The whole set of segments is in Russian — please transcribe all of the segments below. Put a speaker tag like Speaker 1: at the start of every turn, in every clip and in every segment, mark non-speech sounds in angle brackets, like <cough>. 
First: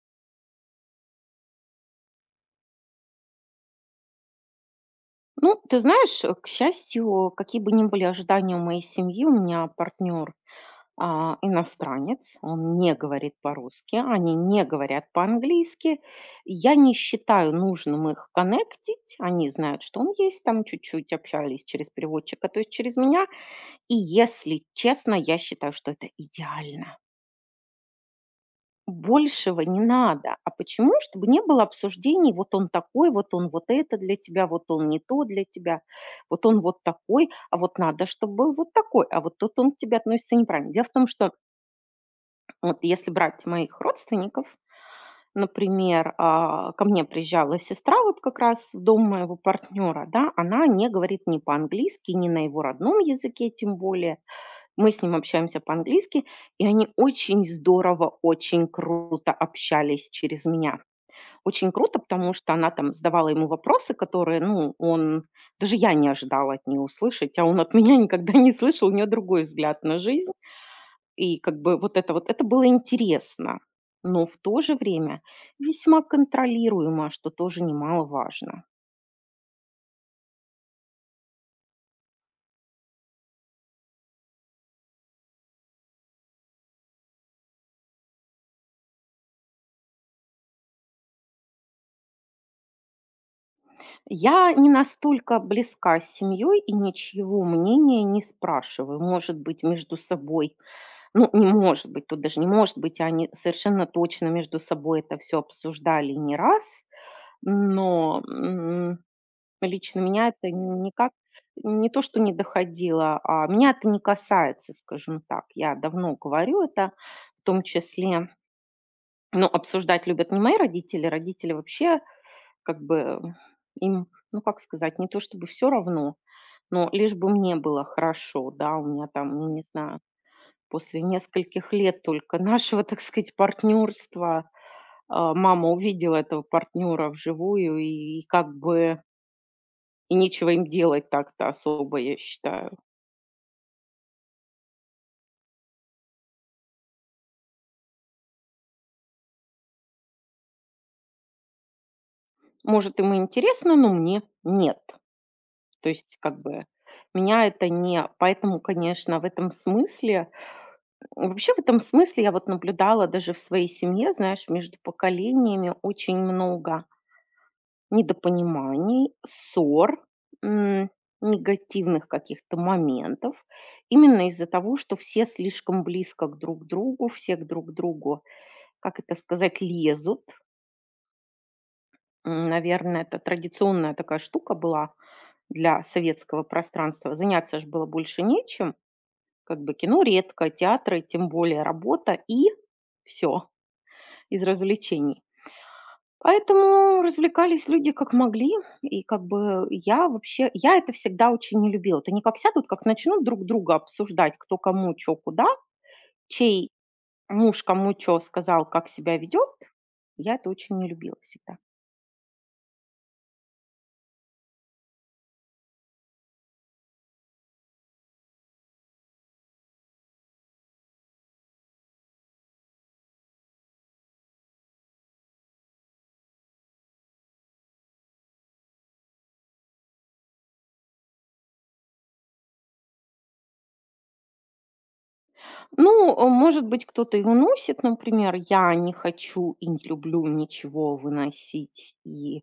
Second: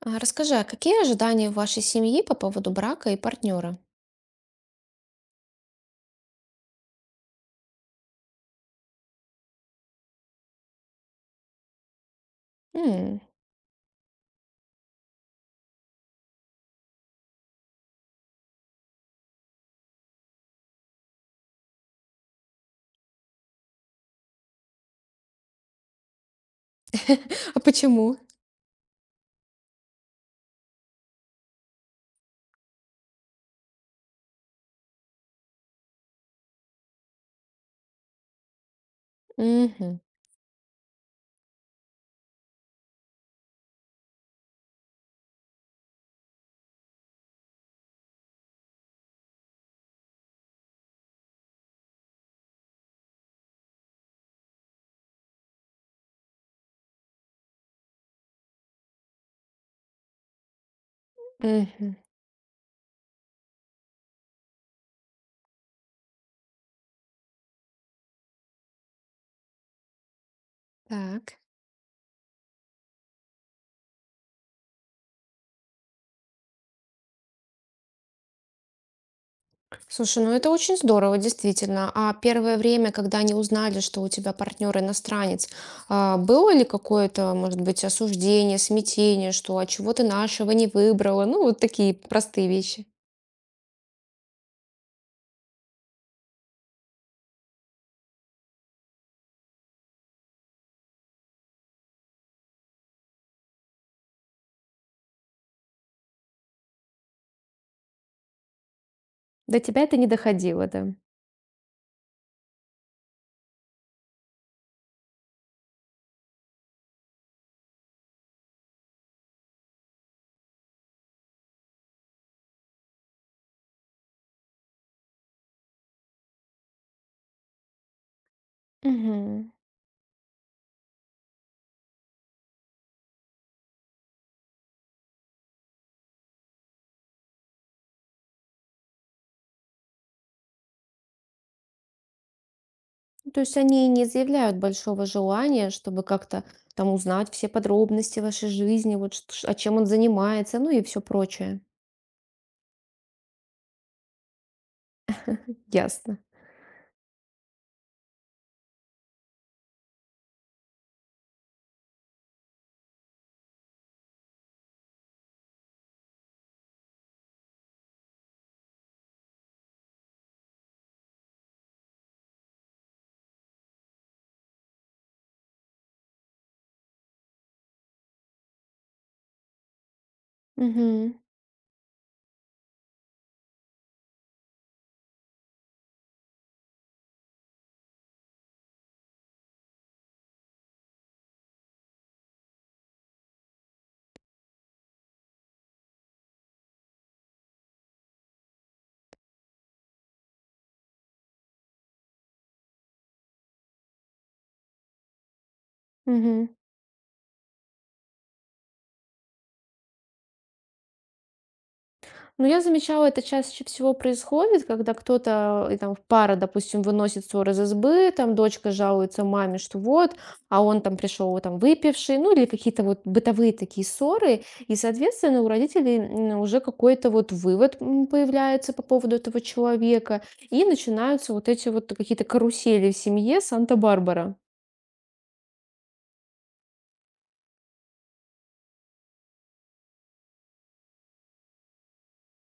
Speaker 1: Расскажи, какие ожидания в вашей семьи по поводу брака и партнера?
Speaker 2: Ну, ты знаешь, к счастью, какие бы ни были ожидания у моей семьи, у меня партнер иностранец, он не
Speaker 1: М.
Speaker 2: говорит по-русски, они не говорят по-английски. Я не считаю нужным их коннектить, они знают, что он есть, там чуть-чуть общались через переводчика, то есть через меня. И если честно, я считаю, что это идеально.
Speaker 1: <laughs> А почему?
Speaker 2: Большего не надо. А почему? Чтобы не было обсуждений: вот он такой, вот он вот это для тебя, вот он не то для тебя, вот он вот такой, а вот надо, чтобы был вот такой, а вот тут он к тебе
Speaker 1: Мгм.
Speaker 2: относится неправильно. Дело в том, что вот если брать моих родственников, например, ко мне приезжала сестра вот как раз в дом моего партнера, да, она не говорит ни по-английски, ни на его родном языке тем более. Мы с ним общаемся по-английски, и они очень здорово, очень круто общались через меня. Очень
Speaker 1: Мгм.
Speaker 2: круто, потому что она там задавала ему вопросы, которые, ну, он даже я не ожидала от нее услышать, а он от <laughs> меня никогда не слышал, у нее другой взгляд на жизнь. И
Speaker 1: Так.
Speaker 2: как бы вот, это было интересно, но в то же время весьма контролируемо, что тоже немаловажно.
Speaker 1: Слушай, ну это очень здорово, действительно. А первое время, когда они узнали, что у тебя партнер иностранец, было ли какое-то, может быть, осуждение, смятение, что чего ты нашего не выбрала? Ну, вот такие простые вещи.
Speaker 2: Я не настолько близка с семьей и ничьего мнения не спрашиваю. Может быть, между собой. Ну, не может быть, тут даже не может быть. Они совершенно точно между собой это все обсуждали не раз, но,
Speaker 1: До тебя это
Speaker 2: лично
Speaker 1: не
Speaker 2: меня это
Speaker 1: доходило, да?
Speaker 2: никак не то, что не доходило, а меня это не касается, скажем так. Я давно говорю это, в том числе, ну, обсуждать любят не мои родители. Родители вообще, как бы, им, ну, как сказать, не то чтобы все равно, но лишь бы мне было хорошо, да. У меня там, я
Speaker 1: Мгм.
Speaker 2: не знаю. После нескольких лет только нашего, <laughs> так сказать, партнерства, мама увидела этого партнера вживую, и как бы и нечего им делать так-то особо, я считаю.
Speaker 1: Ну, то есть они не заявляют большого желания, чтобы как-то там узнать все подробности вашей жизни, вот, чем он занимается, ну и все прочее.
Speaker 2: Может, им и интересно, но мне нет. То есть
Speaker 1: Ясно.
Speaker 2: как бы меня это не поэтому, конечно, в этом смысле вообще в этом смысле я вот наблюдала даже в своей семье, знаешь, между поколениями очень много недопониманий, ссор, м, негативных каких-то моментов. Именно из-за того, что все слишком близко к друг другу, все к друг другу, как это сказать, лезут.
Speaker 1: Мгм.
Speaker 2: Наверное, это традиционная такая штука была для советского пространства. Заняться же было больше нечем. Как бы кино редко, театры, тем более работа и все из развлечений. Поэтому развлекались люди как могли. И как бы я вообще, я это всегда очень не любила. Вот не как сядут, как начнут друг друга обсуждать, кто кому чё куда, чей муж кому чё сказал, как себя ведет, я это очень не любила всегда.
Speaker 1: Ну, я замечала, это чаще всего происходит, когда кто-то, там, в пара, допустим, выносит ссор из избы, там, дочка жалуется маме, что вот, а он там пришел, вот, там, выпивший, ну, или какие-то вот бытовые такие ссоры, и, соответственно, у родителей уже какой-то вот вывод появляется по поводу этого человека, и начинаются вот эти вот какие-то карусели в семье Санта-Барбара.
Speaker 2: Ну, может быть, кто-то и выносит, например, я не хочу и не люблю ничего выносить и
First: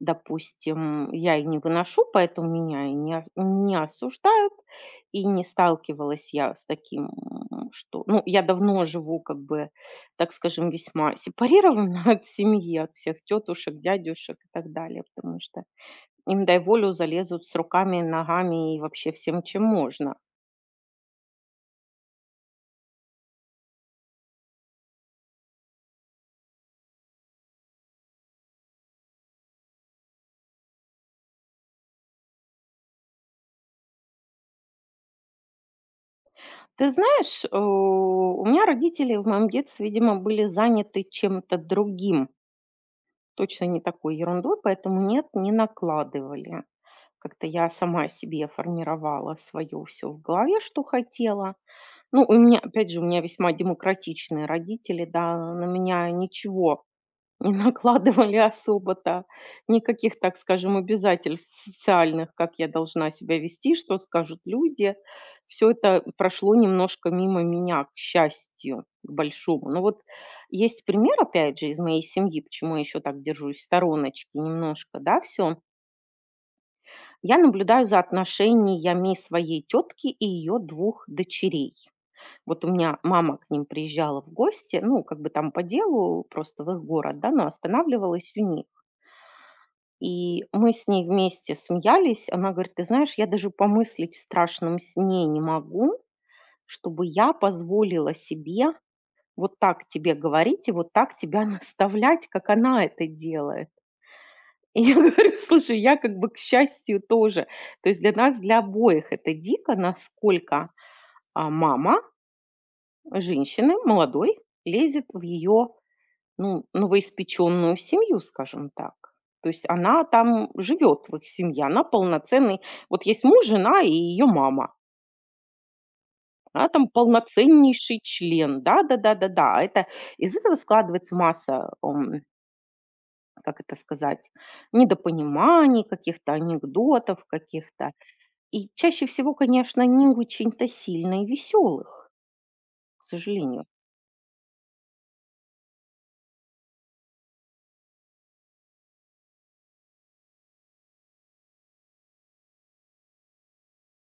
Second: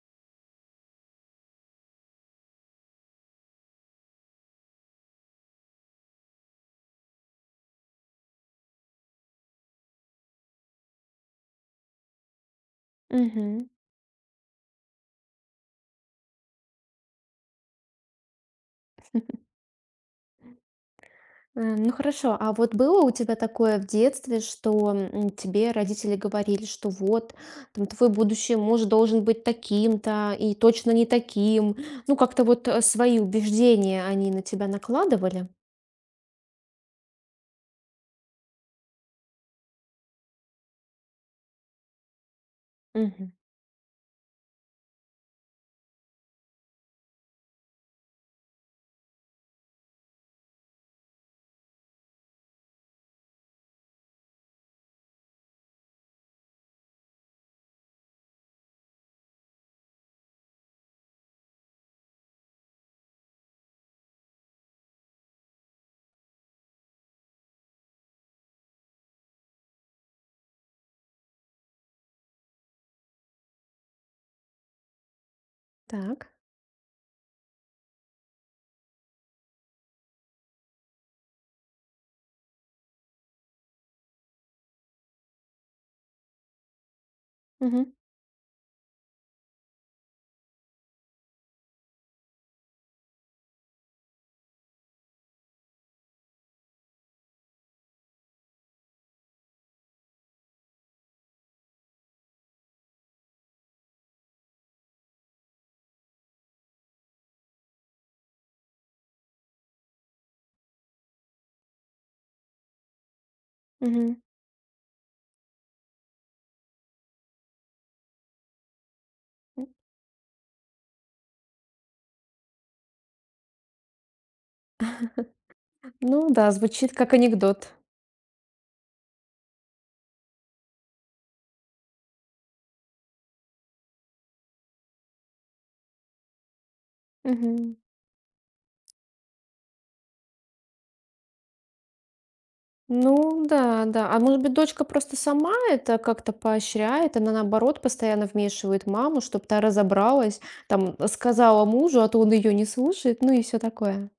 Speaker 2: допустим, я и не выношу, поэтому меня и не ос не осуждают, и не сталкивалась я с таким, что ну, я давно живу, как бы, так скажем, весьма сепарированно <laughs> от семьи, от всех
Speaker 1: Мгм.
Speaker 2: тетушек, дядюшек и так далее, потому что им, дай волю, залезут с руками, ногами и вообще всем, чем можно.
Speaker 1: Ну хорошо, а вот было у тебя такое в детстве, что тебе родители говорили, что вот там твой будущий муж должен быть таким-то и точно не таким. Ну как-то вот свои убеждения они на тебя накладывали.
Speaker 2: Ты знаешь, у меня родители в моем детстве, видимо, были заняты чем-то другим.
Speaker 1: Мгм.
Speaker 2: Точно не такой ерундой, поэтому нет, не накладывали. Как-то я сама себе формировала свое все в голове, что хотела. Ну, у меня, опять же, у меня весьма демократичные родители, да, на меня ничего не накладывали особо-то никаких, так скажем, обязательств социальных, как я должна себя вести, что скажут люди. Все это прошло немножко мимо меня, к счастью, к большому. Но вот есть пример, опять же, из моей семьи, почему я еще так держусь в стороночке немножко, да, все.
Speaker 1: Так.
Speaker 2: Я наблюдаю за отношениями своей тетки и ее двух дочерей. Вот у меня мама к ним приезжала в гости, ну, как бы там по делу, просто в их город, да, но
Speaker 1: Мгм.
Speaker 2: останавливалась у них. И мы с ней вместе смеялись. Она говорит: «Ты знаешь, я даже помыслить в страшном сне не могу, чтобы я позволила себе вот так тебе говорить и вот так тебя <laughs> наставлять, как она это делает». <laughs> И я говорю: «Слушай, я как бы, к счастью, тоже». То есть для нас, для обоих это дико, насколько, мама женщины
Speaker 1: Мгм.
Speaker 2: молодой лезет в ее ну, новоиспечённую семью, скажем так. То есть она там живёт, в их семье, она полноценный, вот есть муж, жена и её мама.
Speaker 1: Ну да,
Speaker 2: Она там
Speaker 1: звучит как анекдот.
Speaker 2: полноценнейший член. Да-да-да-да-да. Это, из этого складывается масса, как это сказать, недопониманий, каких-то анекдотов
Speaker 1: Мгм.
Speaker 2: каких-то. И чаще всего, конечно, не очень-то сильно и весёлых, к
Speaker 1: Ну
Speaker 2: сожалению.
Speaker 1: да, да. А может быть, дочка просто сама это как-то поощряет? Она, наоборот, постоянно вмешивает маму, чтобы та разобралась, там, сказала мужу, а то он ее не слушает, ну и все такое.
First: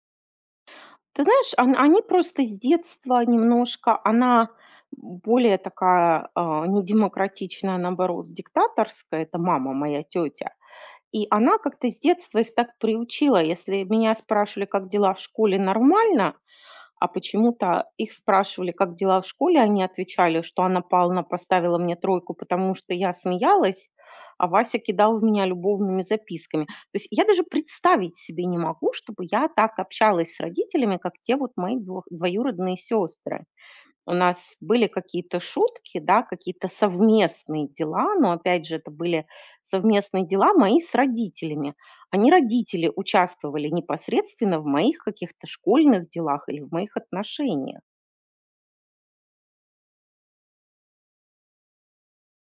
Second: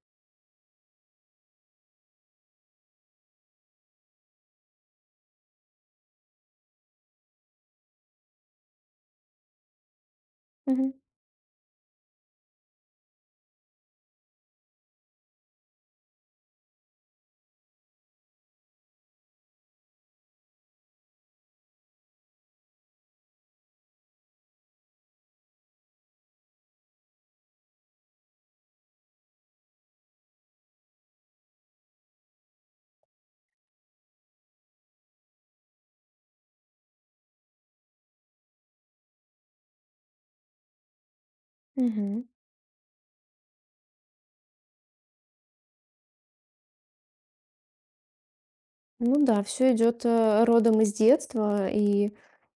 Speaker 2: Ты знаешь, он они просто с детства немножко она более такая, недемократичная, наоборот, диктаторская. Это мама моя, тетя.
Speaker 1: Мгм.
Speaker 2: И она как-то с детства их так приучила. Если меня спрашивали, как дела в школе, нормально, а почему-то их спрашивали, как дела в школе, они отвечали, что: «Анна Павловна поставила мне тройку, потому что я смеялась, а Вася кидал в меня любовными записками». То есть я даже представить себе не могу, чтобы я так общалась с родителями, как те вот мои двоюродные сестры. У нас были какие-то шутки, да, какие-то совместные дела, но опять же это были совместные дела мои с родителями.
Speaker 1: Мгм.
Speaker 2: Они, родители, участвовали непосредственно в моих каких-то школьных делах или в моих отношениях.
Speaker 1: Ну да, все идет родом из детства, и,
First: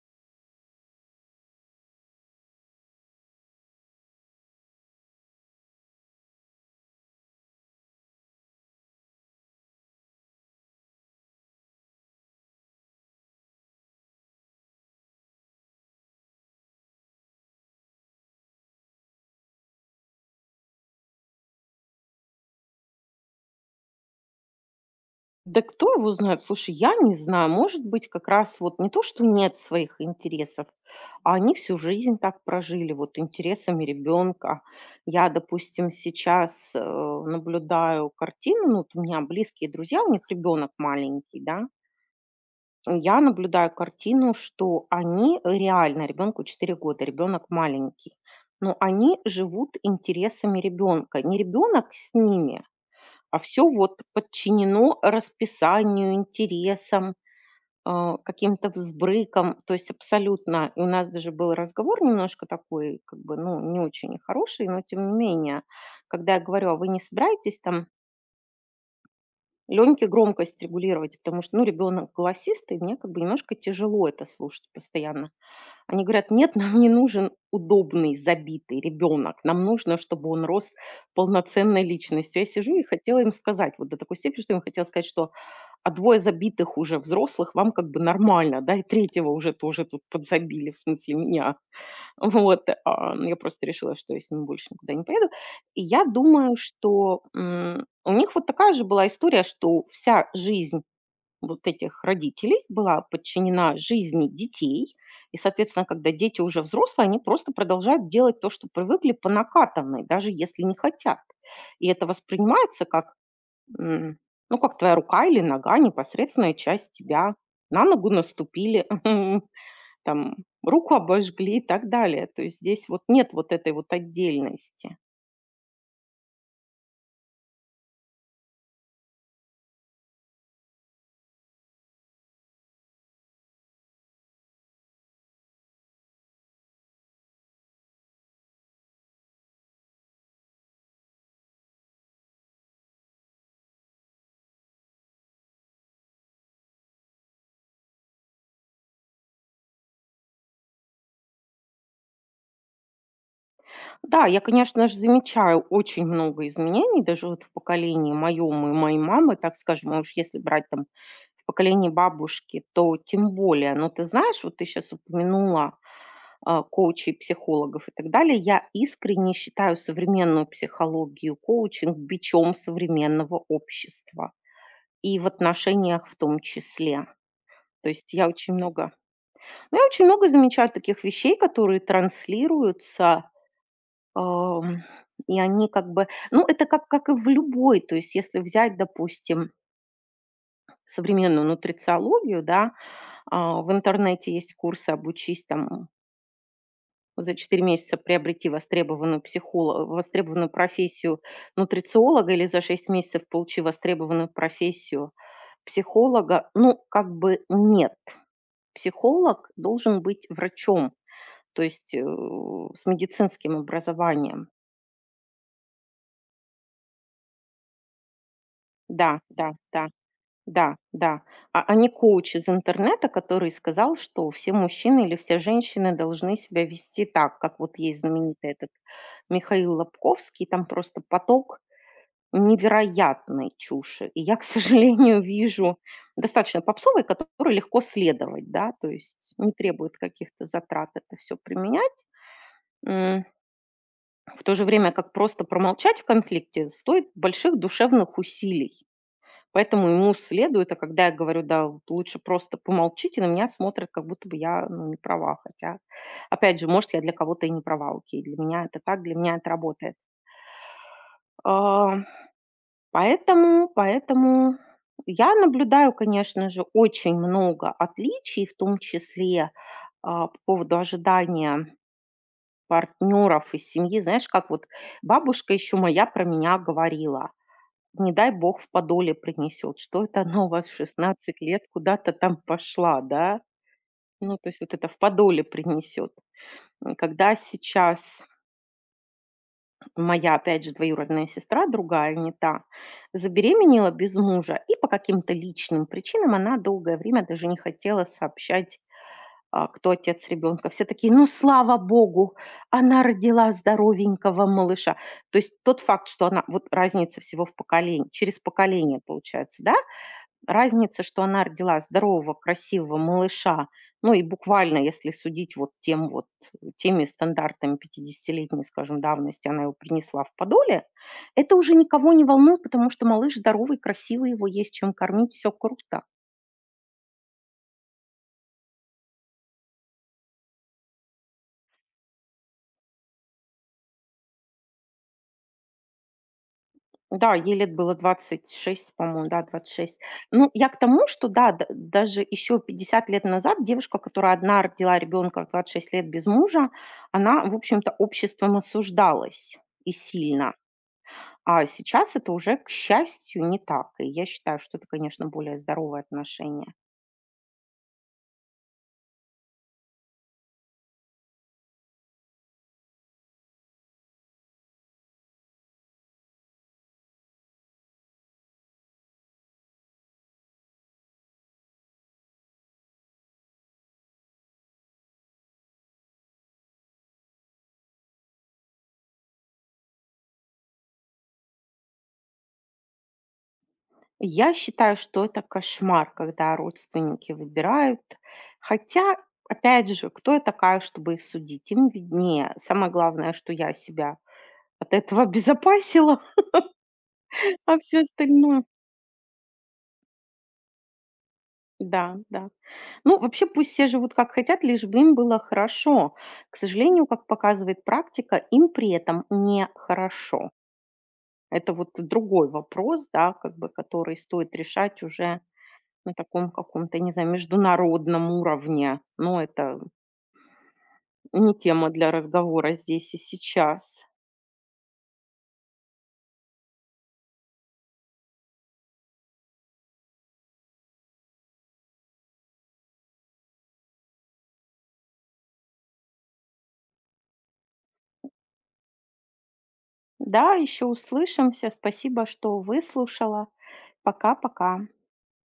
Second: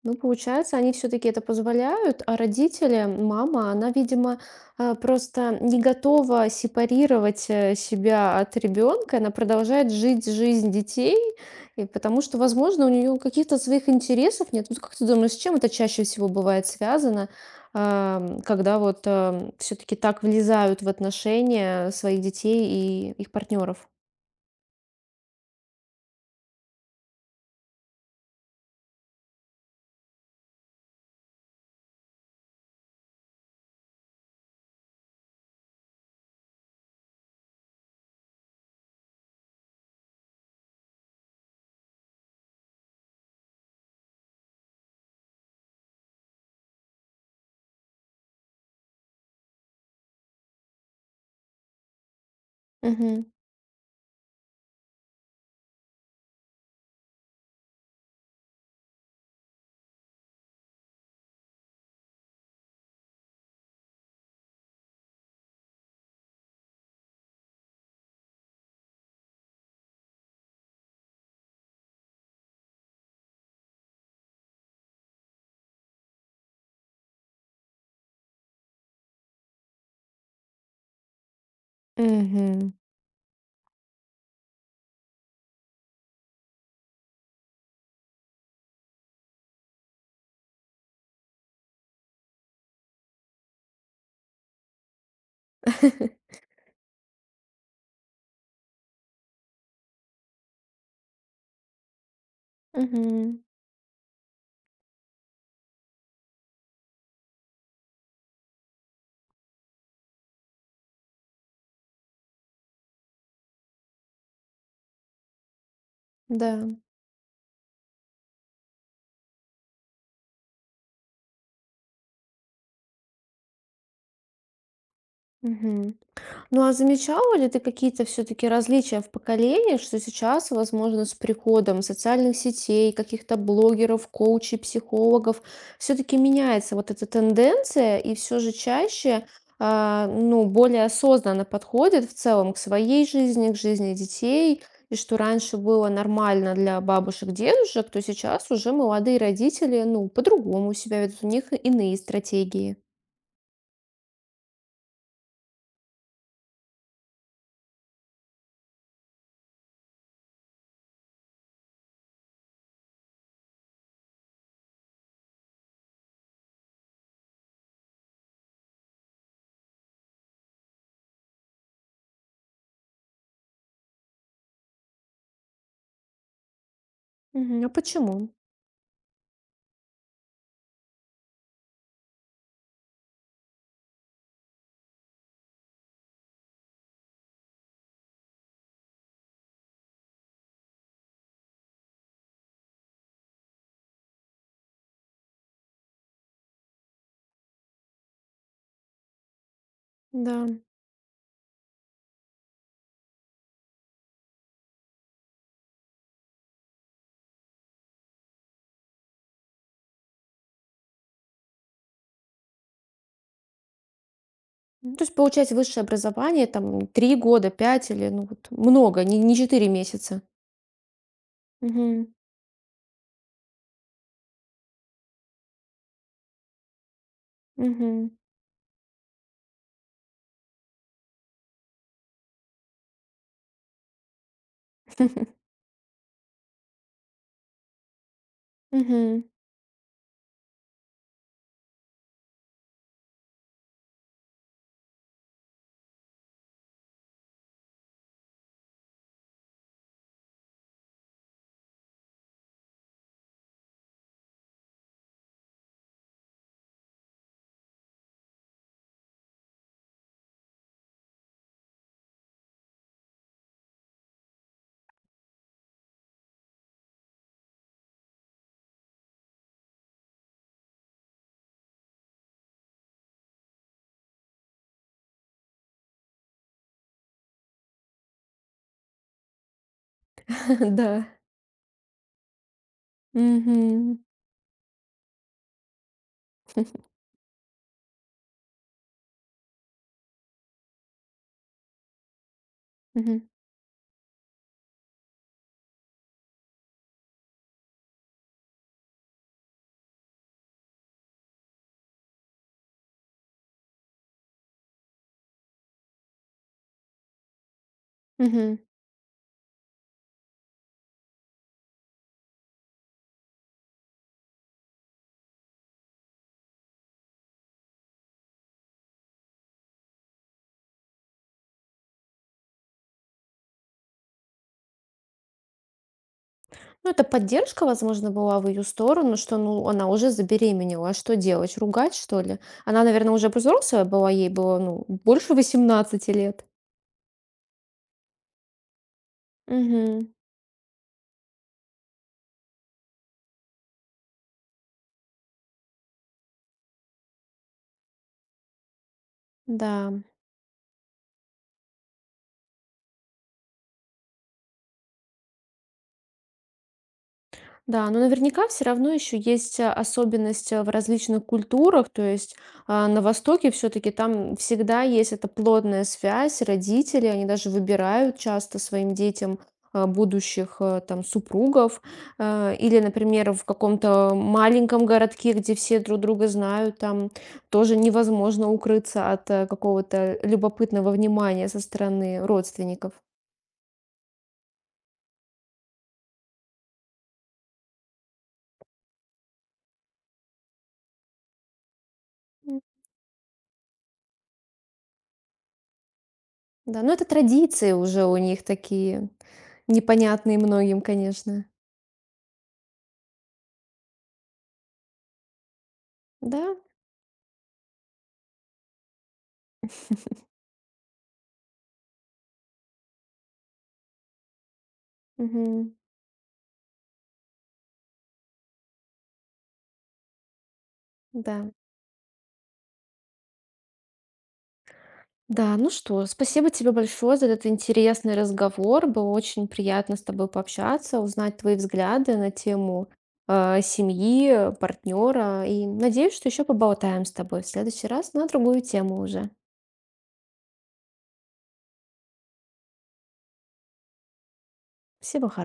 Speaker 1: ну, получается, они все таки это позволяют, а родители, мама, она, видимо, просто не готова сепарировать, себя от ребенка. Она продолжает жить жизнь детей, и потому что, возможно, у нее каких-то своих интересов нет. Вот как ты думаешь, с чем это чаще всего бывает связано, когда вот, все таки так влезают в отношения своих детей и их партнеров?
Speaker 2: Да кто его знает? Слушай, я не знаю. Может быть, как раз вот не то, что нет своих интересов, а они всю жизнь так прожили, вот интересами ребенка. Я, допустим, сейчас наблюдаю картину, ну, вот у меня близкие друзья, у них ребенок маленький, да, я наблюдаю картину, что они реально, ребенку 4 года, ребенок маленький, но они живут интересами ребенка. Не ребенок с ними,
Speaker 1: Угу.
Speaker 2: а все вот подчинено расписанию, интересам, каким-то взбрыкам. То есть абсолютно, и у нас даже был разговор немножко такой, как бы, ну, не очень хороший, но тем не менее. Когда я говорю: «А вы не собираетесь там Леньке громкость регулировать?» Потому что, ну, ребенок голосистый, мне как бы немножко тяжело это слушать постоянно. Они говорят: «Нет, нам не нужен удобный, забитый ребенок. Нам нужно, чтобы он рос полноценной личностью». Я
Speaker 1: Мгм.
Speaker 2: сижу и хотела им сказать, вот до такой степени, что им хотела сказать, что двое забитых уже взрослых вам как бы нормально, да, и третьего уже тоже тут подзабили, в смысле меня. <laughs> Вот, ну, я просто решила, что я с ним больше никуда не поеду. И я
Speaker 1: <laughs>
Speaker 2: думаю, что, у них вот такая же была история, что вся жизнь вот этих родителей была
Speaker 1: Мгм.
Speaker 2: подчинена жизни детей. И, соответственно, когда дети уже взрослые, они просто продолжают делать то, что привыкли по накатанной, даже если не хотят. И это воспринимается как М. ну, как твоя рука или нога- непосредственная
Speaker 1: Да.
Speaker 2: часть тебя. На ногу наступили, <laughs> там руку обожгли и так далее. То есть здесь вот нет вот этой вот отдельности.
Speaker 1: Мгм. Ну, а замечала ли ты какие-то все-таки различия в поколении, что сейчас, возможно, с приходом социальных сетей, каких-то блогеров, коучей, психологов, все-таки меняется вот эта тенденция, и все же чаще, ну, более осознанно подходит в целом к своей жизни, к жизни детей, и что раньше было нормально для бабушек, дедушек, то сейчас уже молодые родители, ну, по-другому себя ведут, у них иные стратегии.
Speaker 2: Да, я, конечно же, замечаю очень много изменений даже вот в поколении моем и моей мамы, так скажем. А уж если брать там в поколении бабушки, то тем более. Но ты знаешь, вот ты сейчас упомянула коучей, психологов и так далее. Я искренне считаю современную психологию, коучинг бичом современного общества и в отношениях в том числе.
Speaker 1: Мгм. А
Speaker 2: То есть я
Speaker 1: почему?
Speaker 2: очень много, ну, я очень много замечаю таких вещей, которые транслируются, ам, и они как бы, ну, это как и в любой, то есть если взять, допустим, современную нутрициологию, да, в интернете есть курсы: «Обучись там за 4 месяца, приобрети востребованную психоло
Speaker 1: Да.
Speaker 2: востребованную профессию нутрициолога или за 6 месяцев получи востребованную профессию психолога». Ну, как бы нет. Психолог должен быть врачом, то есть, с медицинским образованием.
Speaker 1: Ну, то есть получать высшее образование там 3 года, 5 или ну вот много,
Speaker 2: Да,
Speaker 1: не
Speaker 2: да,
Speaker 1: 4
Speaker 2: да,
Speaker 1: месяца.
Speaker 2: да, да. А не
Speaker 1: Мгм.
Speaker 2: коуч из интернета, который сказал, что все мужчины или все женщины должны себя вести так, как вот есть
Speaker 1: Мгм.
Speaker 2: знаменитый этот Михаил Лобковский, там просто поток невероятной чуши. И я, к сожалению, <laughs>
Speaker 1: <laughs>
Speaker 2: вижу достаточно попсовой, которой легко следовать, да, то
Speaker 1: Мгм.
Speaker 2: есть не требует каких-то затрат это все применять. М, В то же время, как просто промолчать в конфликте, стоит больших душевных усилий. Поэтому ему следует, а когда я говорю, да, вот лучше просто помолчите, на меня смотрят, как будто бы я, ну, не права. Хотя, опять же, может, я для кого-то и не права, окей, для меня это так, для меня это работает. А, поэтому я наблюдаю, конечно же, очень много отличий, в том числе, по поводу ожидания партнеров и семьи. Знаешь, как вот бабушка еще моя про меня говорила: «Не дай бог в подоле принесет. Что это она у вас
Speaker 1: <laughs>
Speaker 2: в
Speaker 1: Да.
Speaker 2: 16 лет куда-то там пошла, да?»
Speaker 1: Мгм.
Speaker 2: Ну, то есть вот это в подоле принесет. Когда сейчас моя, опять же, двоюродная сестра, другая, не та,
Speaker 1: Мгм.
Speaker 2: забеременела без мужа, и по каким-то личным причинам она долгое время даже не хотела сообщать, кто отец ребенка. Все такие, ну, слава богу, она родила здоровенького малыша. То есть тот факт, что она, вот разница всего в поколении, через
Speaker 1: Мгм.
Speaker 2: поколение получается, да, разница, что она родила здорового, красивого малыша, ну и буквально, если судить вот тем вот, теми стандартами пятидесятилетней, скажем, давности, она его принесла в подоле, это уже никого не волнует, потому что малыш здоровый, красивый, его есть чем кормить, все круто.
Speaker 1: Ну, это поддержка, возможно, была в ее сторону, что, ну, она уже забеременела. А что делать? Ругать, что ли? Она, наверное, уже взрослая была, ей было, ну, больше 18 лет.
Speaker 2: Да, ей лет было 26, по-моему, да, 26.
Speaker 1: Мгм.
Speaker 2: Ну, я к тому, что, да, даже еще 50 лет назад девушка, которая одна родила ребенка в 26 лет без мужа, она, в общем-то, обществом осуждалась
Speaker 1: Да.
Speaker 2: и сильно. А сейчас это уже, к счастью, не так. И я считаю, что это, конечно, более здоровое отношение.
Speaker 1: Да, но наверняка все равно еще есть, особенность, в различных культурах. То есть, на Востоке все таки там всегда есть эта плотная связь. Родители, они даже выбирают часто своим детям, будущих, там супругов. А, или, например, в каком-то маленьком городке, где все друг друга знают, там тоже невозможно укрыться от, какого-то любопытного внимания со стороны родственников.
Speaker 2: Я считаю, что это кошмар, когда родственники выбирают. Хотя, опять же, кто я такая, чтобы их судить? Им виднее. Самое главное, что я себя от этого обезопасила,
Speaker 1: Да, ну это
Speaker 2: <laughs>
Speaker 1: традиции
Speaker 2: а все
Speaker 1: уже у них
Speaker 2: остальное.
Speaker 1: такие, непонятные многим, конечно.
Speaker 2: Да, да. Ну, вообще пусть все живут как хотят, лишь бы им было хорошо.
Speaker 1: Да?
Speaker 2: К сожалению, как показывает практика, им при этом не хорошо. Это вот другой вопрос, да, как бы, который стоит решать уже
Speaker 1: Мгм.
Speaker 2: на таком каком-то, не знаю, международном уровне. Но это
Speaker 1: Да.
Speaker 2: не тема для разговора здесь и сейчас.
Speaker 1: Да, ну что, спасибо тебе большое за этот интересный разговор. Было очень приятно с тобой пообщаться, узнать твои взгляды на тему, семьи, партнера. И надеюсь, что еще поболтаем с тобой в следующий раз на другую тему уже.
Speaker 2: Да, еще услышимся. Спасибо, что выслушала. Пока-пока.
Speaker 1: Всего хо